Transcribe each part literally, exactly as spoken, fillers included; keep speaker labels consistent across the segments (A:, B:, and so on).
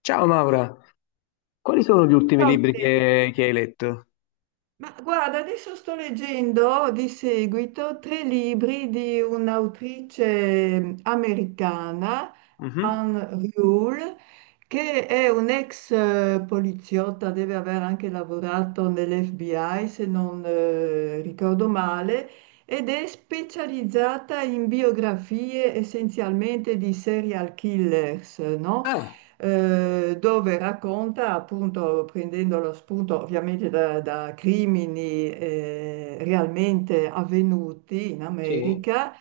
A: Ciao Maura, quali sono gli ultimi
B: Ciao
A: libri
B: Michele.
A: che, che hai letto?
B: Ma guarda, adesso sto leggendo di seguito tre libri di un'autrice mm, americana,
A: Mhm.
B: Anne Rule, che è un'ex eh, poliziotta, deve aver anche lavorato nell'F B I, se non eh, ricordo male, ed è specializzata in biografie essenzialmente di serial killers, no?
A: Ah,
B: Eh, dove racconta, appunto, prendendo lo spunto ovviamente da, da crimini eh, realmente avvenuti in
A: sì,
B: America,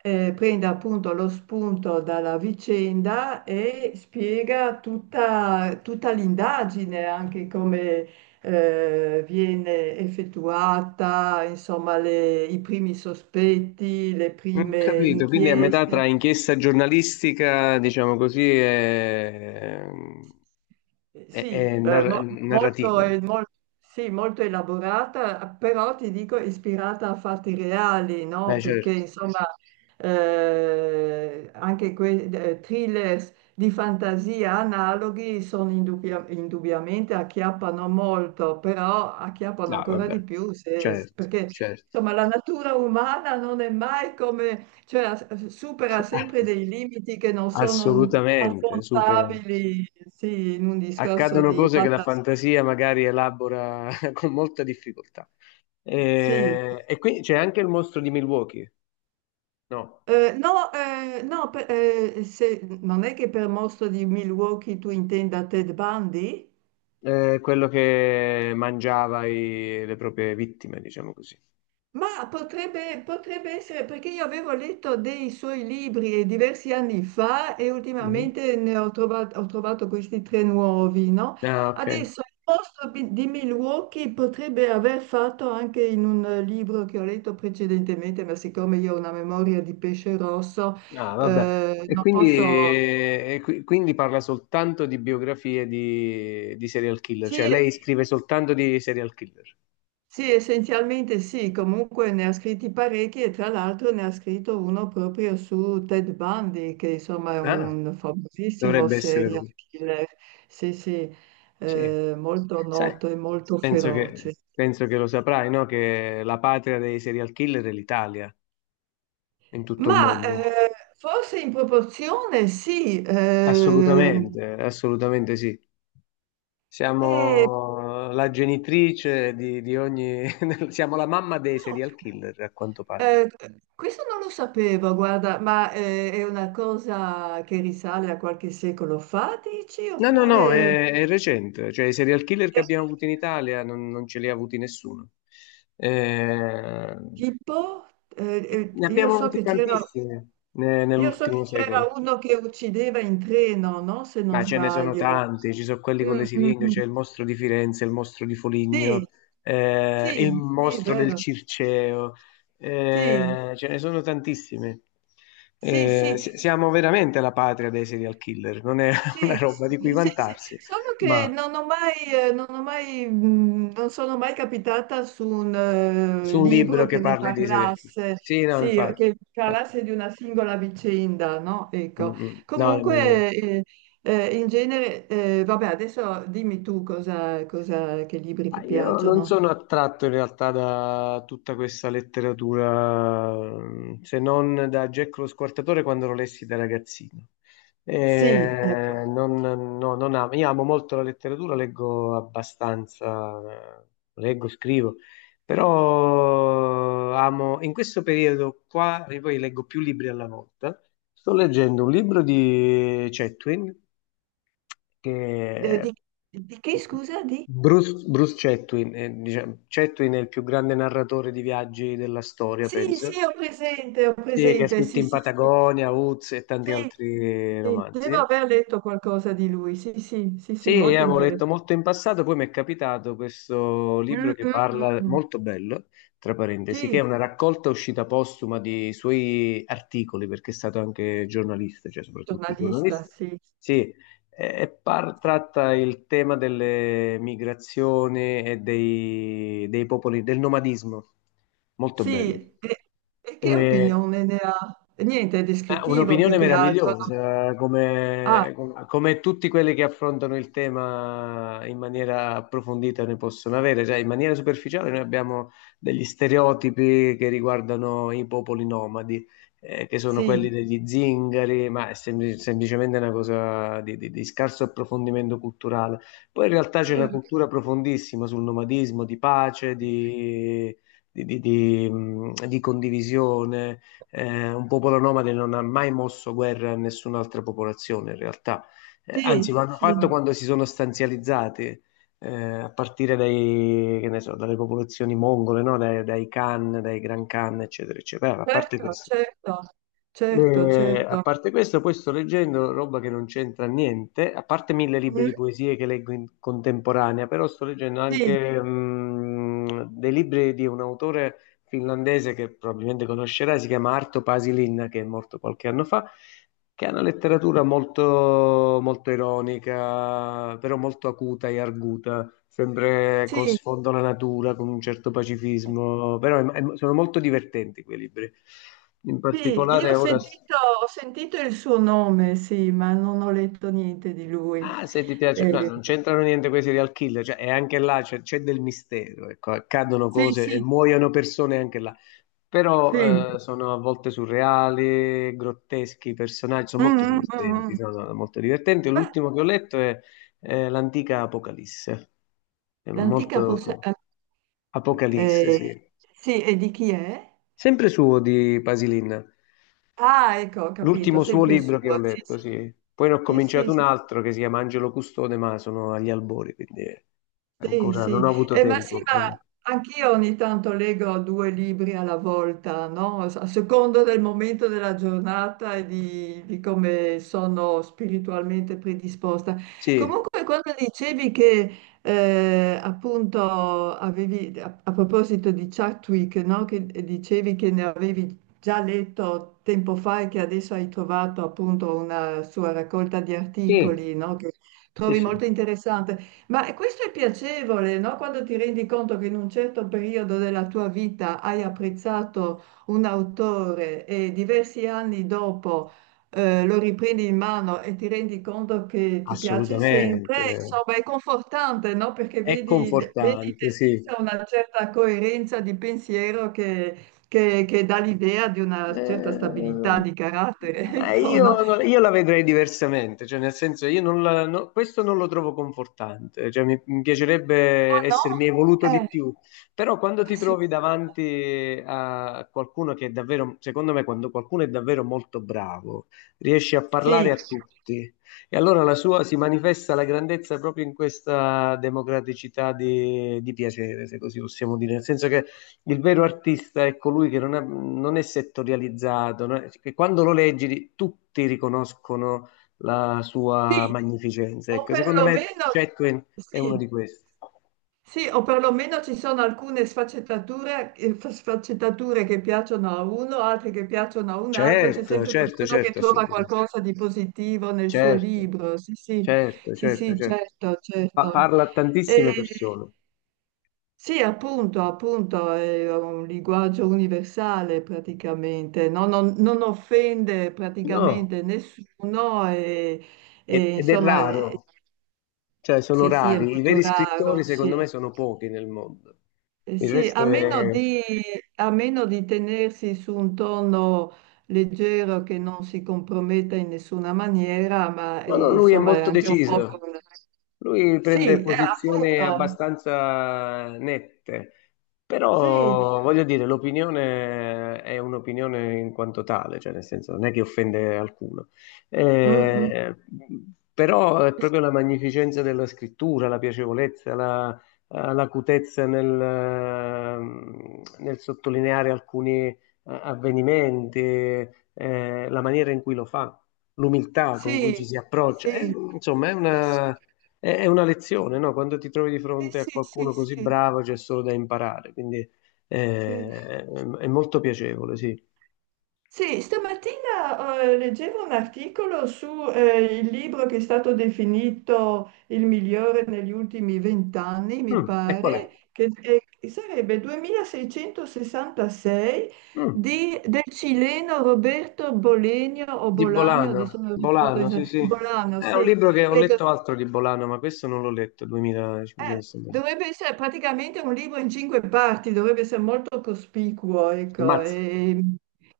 B: eh, prende appunto lo spunto dalla vicenda e spiega tutta, tutta l'indagine, anche come eh, viene effettuata, insomma, le- i primi sospetti, le
A: ho
B: prime
A: capito, quindi è a metà
B: inchieste.
A: tra inchiesta giornalistica, diciamo così, e,
B: Eh,
A: e- e
B: Sì, eh,
A: nar-
B: mo-
A: narrativa.
B: molto, eh, mol- sì, molto elaborata, però ti dico ispirata a fatti reali, no?
A: Beh,
B: Perché
A: certo,
B: insomma eh, anche quei eh, thrillers di fantasia analoghi sono indubbia- indubbiamente acchiappano molto, però acchiappano
A: no,
B: ancora di
A: vabbè,
B: più se-
A: certo,
B: perché
A: certo.
B: insomma la natura umana non è mai come, cioè, as- supera sempre dei limiti che non sono
A: Assolutamente, super.
B: affrontabili, sì, in un discorso
A: Accadono
B: di
A: cose che la
B: fantasia.
A: fantasia magari elabora con molta difficoltà.
B: Sì.
A: Eh, E, quindi c'è anche il mostro di Milwaukee, no?
B: Eh, no, eh, no, per- eh, se- non è che per mostro di Milwaukee tu intenda Ted Bundy?
A: È quello che mangiava i- le proprie vittime, diciamo così.
B: Ma potrebbe, potrebbe essere perché io avevo letto dei suoi libri diversi anni fa e
A: Mhm.
B: ultimamente ne ho trovato, ho trovato questi tre nuovi, no?
A: Ah, ok.
B: Adesso il posto bi- di Milwaukee potrebbe aver fatto anche in un eh, libro che ho letto precedentemente, ma siccome io ho una memoria di pesce rosso,
A: Ah, vabbè.
B: eh,
A: E
B: non
A: quindi,
B: posso.
A: e qui- quindi parla soltanto di biografie di, di serial killer, cioè
B: Sì,
A: lei scrive soltanto di serial killer.
B: sì, essenzialmente sì, comunque ne ha scritti parecchi e tra l'altro ne ha scritto uno proprio su Ted Bundy, che insomma è
A: Ah,
B: un famosissimo
A: dovrebbe essere
B: serial
A: lui.
B: killer, sì, sì,
A: Sì.
B: eh, molto
A: Sai,
B: noto e molto
A: penso che,
B: feroce.
A: penso che lo saprai, no? Che la patria dei serial killer è l'Italia, in tutto il
B: Ma
A: mondo.
B: eh, forse in proporzione sì, ehm,
A: Assolutamente, assolutamente sì.
B: eh,
A: Siamo la genitrice di, di ogni... siamo la mamma dei
B: no,
A: serial killer, a quanto pare.
B: eh, questo non lo sapevo, guarda, ma eh, è una cosa che risale a qualche secolo fa, dici,
A: No, no, no,
B: oppure.
A: è, è recente. Cioè, i serial killer che
B: Eh,
A: abbiamo avuto in Italia non, non ce li ha avuti nessuno. Eh,
B: Tipo, eh,
A: ne
B: eh, io
A: abbiamo
B: so
A: avuti
B: che c'era
A: tantissimi ne-
B: io so che
A: nell'ultimo
B: c'era
A: secolo.
B: uno che uccideva in treno, no? Se non
A: Ma ce ne sono
B: sbaglio.
A: tanti, ci sono quelli con le
B: Mm, mm,
A: siringhe,
B: mm.
A: c'è il mostro di Firenze, il mostro di Foligno,
B: Sì,
A: eh, il
B: sì, sì,
A: mostro del
B: vero.
A: Circeo,
B: Sì,
A: eh, ce ne sono tantissimi.
B: sì,
A: Eh,
B: sì.
A: si- siamo veramente la patria dei serial killer, non è
B: Sì,
A: una roba
B: sì,
A: di cui
B: sì, sì.
A: vantarsi,
B: Solo che
A: ma
B: non ho mai, eh, non ho mai, mh, non sono mai capitata su un eh,
A: su un
B: libro
A: libro che
B: che ne
A: parli di serial killer.
B: parlasse,
A: Sì, no,
B: sì,
A: infatti.
B: che
A: Infatti.
B: parlasse di una singola vicenda, no?
A: Mm,
B: Ecco.
A: mm. No, nemmeno io.
B: Comunque, eh, eh, in genere, eh, vabbè, adesso dimmi tu cosa, cosa- che libri
A: Ma
B: ti
A: io non
B: piacciono.
A: sono attratto in realtà da tutta questa letteratura, se non da Jack lo Squartatore quando lo lessi da ragazzino.
B: Sì, ecco.
A: Eh, non, no, non amo. Io amo molto la letteratura, leggo abbastanza, eh, leggo, scrivo, però amo, in questo periodo qua, e poi leggo più libri alla volta, sto leggendo un libro di Chetwin
B: Eh,
A: che
B: di, di che, scusa, di?
A: Bruce, Bruce Chatwin, eh, diciamo, Chatwin è il più grande narratore di viaggi della storia,
B: Sì, sì,
A: penso,
B: ho presente, ho
A: sì, che ha
B: presente,
A: scritto
B: sì,
A: In
B: sì, sì.
A: Patagonia, Uz e tanti
B: Sì,
A: altri
B: sì, devo
A: romanzi.
B: aver letto qualcosa di lui, sì, sì, sì,
A: Sì,
B: sì,
A: io
B: molto
A: avevo letto
B: interessante.
A: molto in passato, poi mi è capitato questo libro
B: Mm,
A: che
B: mm, mm,
A: parla,
B: mm.
A: molto bello, tra parentesi, che
B: Sì,
A: è una raccolta uscita postuma di suoi articoli, perché è stato anche giornalista, cioè soprattutto
B: giornalista,
A: giornalista.
B: sì.
A: Sì, e par- tratta il tema delle migrazioni e dei, dei popoli, del nomadismo. Molto
B: Sì,
A: bello.
B: e, e che
A: Eh,
B: opinione ne ha? Niente, è
A: eh,
B: descrittivo più
A: un'opinione
B: che altro, no?
A: meravigliosa,
B: Ah,
A: come, com- come tutti quelli che affrontano il tema in maniera approfondita ne possono avere, cioè in maniera superficiale noi abbiamo degli stereotipi che riguardano i popoli nomadi, eh, che sono
B: sì,
A: quelli degli zingari, ma è sempli- semplicemente una cosa di, di- di scarso approfondimento culturale. Poi in realtà c'è una
B: mm,
A: cultura profondissima sul nomadismo, di pace, di di- di- di, mh, di condivisione eh, un popolo nomade non ha mai mosso guerra a nessun'altra popolazione in realtà. Eh,
B: sì,
A: anzi lo hanno fatto
B: sì,
A: quando si sono stanzializzati, eh, a partire dai, che ne so, dalle popolazioni mongole, no? Dai, dai Khan, dai Gran Khan, eccetera, eccetera. A parte
B: certo,
A: questo.
B: certo, certo,
A: Eh, a
B: certo.
A: parte questo, poi sto leggendo roba che non c'entra niente, a parte mille libri
B: Mm,
A: di poesie che leggo in contemporanea, però sto leggendo
B: sì,
A: anche mm, dei libri di un autore finlandese che probabilmente conoscerai, si chiama Arto Pasilin, che è morto qualche anno fa, che ha una letteratura molto, molto ironica, però molto acuta e arguta, sempre con
B: sì.
A: sfondo alla natura, con un certo pacifismo, però è- è- sono molto divertenti quei libri. In
B: Sì, io
A: particolare
B: ho
A: ora...
B: sentito, ho sentito il suo nome, sì, ma non ho letto niente di lui.
A: Ah, se ti piace, no,
B: Eh,
A: non c'entrano niente quei serial killer, cioè, e anche là c'è c'è del mistero, ecco, accadono
B: sì,
A: cose e
B: sì,
A: muoiono persone anche là,
B: sì.
A: però eh, sono a volte surreali, grotteschi, i personaggi sono molto
B: Mm, mm, mm,
A: divertenti,
B: mm.
A: sono molto divertenti.
B: Beh,
A: L'ultimo che ho letto è eh, l'antica Apocalisse, è
B: l'antica possa.
A: molto... Apocalisse,
B: Eh,
A: sì.
B: sì, e di chi è?
A: Sempre suo di Pasilin.
B: Ah, ecco, ho capito,
A: L'ultimo suo
B: sempre
A: libro che ho
B: sua. Sì,
A: letto,
B: sì,
A: sì. Poi ne ho
B: sì, sì,
A: cominciato un
B: sì,
A: altro che si chiama Angelo Custode, ma sono agli albori, quindi
B: sì,
A: ancora non ho
B: sì.
A: avuto
B: Eh, ma sì,
A: tempo. Eh,
B: ma anch'io ogni tanto leggo due libri alla volta, no? A seconda del momento della giornata e di, di come sono spiritualmente predisposta.
A: Sì,
B: Comunque, quando dicevi che eh, appunto avevi, a, a proposito di Chadwick, no? Che dicevi che ne avevi già letto tempo fa e che adesso hai trovato appunto una sua raccolta di
A: sì,
B: articoli, no? Che
A: sì,
B: trovi
A: sì,
B: molto interessante. Ma questo è piacevole, no? Quando ti rendi conto che in un certo periodo della tua vita hai apprezzato un autore e diversi anni dopo eh, lo riprendi in mano e ti rendi conto che ti piace sempre,
A: assolutamente.
B: insomma, è confortante, no? Perché
A: È
B: vedi, vedi te
A: confortante, sì.
B: stessa una certa coerenza di pensiero che, che- che dà l'idea di una certa stabilità
A: Eh,
B: di carattere,
A: ma
B: ecco, no?
A: io, no, io la vedrei diversamente, cioè nel senso io non la- no- questo non lo trovo confortante, cioè mi, mi piacerebbe
B: Ah no?
A: essermi evoluto di
B: Eh,
A: più, però quando
B: ah,
A: ti
B: sì.
A: trovi davanti a qualcuno che è davvero, secondo me quando qualcuno è davvero molto bravo, riesce a
B: Sì,
A: parlare a tutti e allora la sua si manifesta la grandezza proprio in questa democraticità di, di piacere, se così possiamo dire, nel senso che il vero artista è colui che non è, non è settorializzato, non è- che quando lo leggi tutti riconoscono la sua
B: sì,
A: magnificenza.
B: O
A: Ecco, secondo me
B: perlomeno,
A: Chatwin è
B: sì,
A: uno di questi.
B: sì, o perlomeno ci sono alcune sfaccettature, eh, fa- sfaccettature che piacciono a uno, altre che piacciono a un altro, c'è
A: Certo,
B: sempre
A: certo,
B: qualcuno che
A: certo,
B: trova
A: assolutamente.
B: qualcosa di positivo nel suo
A: Certo,
B: libro. Sì, sì,
A: certo,
B: sì,
A: certo,
B: sì,
A: certo.
B: certo,
A: Pa-
B: certo.
A: parla a
B: E,
A: tantissime persone.
B: sì, appunto, appunto, è un linguaggio universale praticamente, no? non, non offende
A: No,
B: praticamente nessuno e, e,
A: ed ed è
B: insomma. Eh,
A: raro, cioè sono
B: sì, sì, è
A: rari. I
B: molto
A: veri
B: raro,
A: scrittori,
B: sì.
A: secondo me, sono pochi nel mondo.
B: Eh,
A: Il
B: sì, a
A: resto
B: meno
A: è...
B: di, a meno di tenersi su un tono leggero che non si comprometta in nessuna maniera, ma
A: No, no,
B: eh,
A: lui è
B: insomma è
A: molto
B: anche un po' con.
A: deciso. Lui prende
B: Sì, eh,
A: posizioni
B: appunto,
A: abbastanza nette,
B: sì,
A: però voglio dire, l'opinione è un'opinione in quanto tale, cioè nel senso non è che offende alcuno.
B: mm, mm,
A: Eh, però è proprio la magnificenza della scrittura, la piacevolezza, la, l'acutezza nel, nel sottolineare alcuni eh, avvenimenti, eh, la maniera in cui lo fa l'umiltà con cui ci
B: sì,
A: si approccia. È,
B: sì,
A: insomma, è
B: sì,
A: una, è- è una lezione, no? Quando ti trovi di
B: sì,
A: fronte a
B: sì, sì,
A: qualcuno
B: sì,
A: così
B: sì,
A: bravo c'è solo da imparare, quindi
B: sì.
A: eh, è molto piacevole, sì.
B: Sì, stamattina eh, leggevo un articolo su eh, il libro che è stato definito il migliore negli ultimi vent'anni, mi
A: Mm, e qual è?
B: pare, che eh, sarebbe duemilaseicentosessantasei
A: Mm,
B: di- del cileno Roberto Bolenio o
A: di
B: Bolagno, adesso
A: Bolano,
B: non ricordo
A: Bolano, sì,
B: esattamente,
A: sì.
B: Bolano,
A: È
B: sì.
A: un libro che ho
B: Ecco,
A: letto altro di Bolano, ma questo non l'ho letto,
B: eh,
A: duemilacinquecento.
B: dovrebbe essere praticamente un libro in cinque parti, dovrebbe essere molto cospicuo, ecco,
A: Ammazza.
B: e,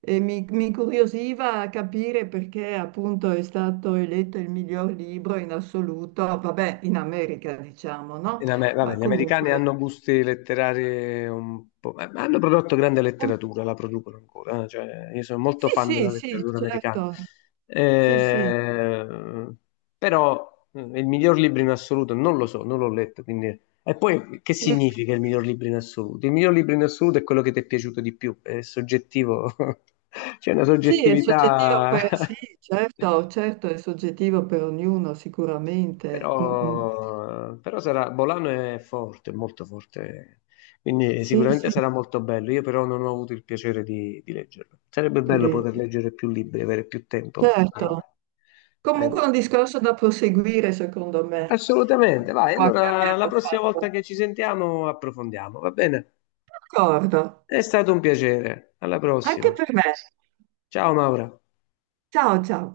B: e mi, mi incuriosiva capire perché appunto è stato eletto il miglior libro in assoluto, vabbè, in America diciamo, no?
A: In Amer- vabbè,
B: Ma
A: gli americani
B: comunque.
A: hanno gusti letterari un po', ma- ma hanno prodotto grande
B: un-
A: letteratura, la producono ancora, eh, cioè, io sono molto
B: Sì,
A: fan della
B: sì, sì,
A: letteratura americana.
B: certo. Sì, sì.
A: Eh, però eh, il miglior libro in assoluto non lo so, non l'ho letto, quindi... E poi che
B: Mm.
A: significa il miglior libro in assoluto? Il miglior libro in assoluto è quello che ti è piaciuto di più, è soggettivo, c'è una
B: Sì, è soggettivo
A: soggettività.
B: per. Sì, certo, certo, è soggettivo per ognuno, sicuramente. Mm, mm.
A: Però, però sarà, Bolano è forte, molto forte, quindi
B: Sì,
A: sicuramente
B: sì.
A: sarà molto bello. Io però non ho avuto il piacere di, di leggerlo. Sarebbe bello
B: le-
A: poter leggere più libri, avere più tempo, ma ahimè.
B: Certo, comunque è
A: Ahimè.
B: un discorso da proseguire secondo me, quello
A: Assolutamente, vai.
B: che
A: Allora, la
B: abbiamo
A: prossima
B: fatto.
A: volta che ci sentiamo approfondiamo, va bene?
B: D'accordo,
A: È stato un piacere. Alla prossima.
B: anche per me.
A: Ciao Maura.
B: Ciao ciao.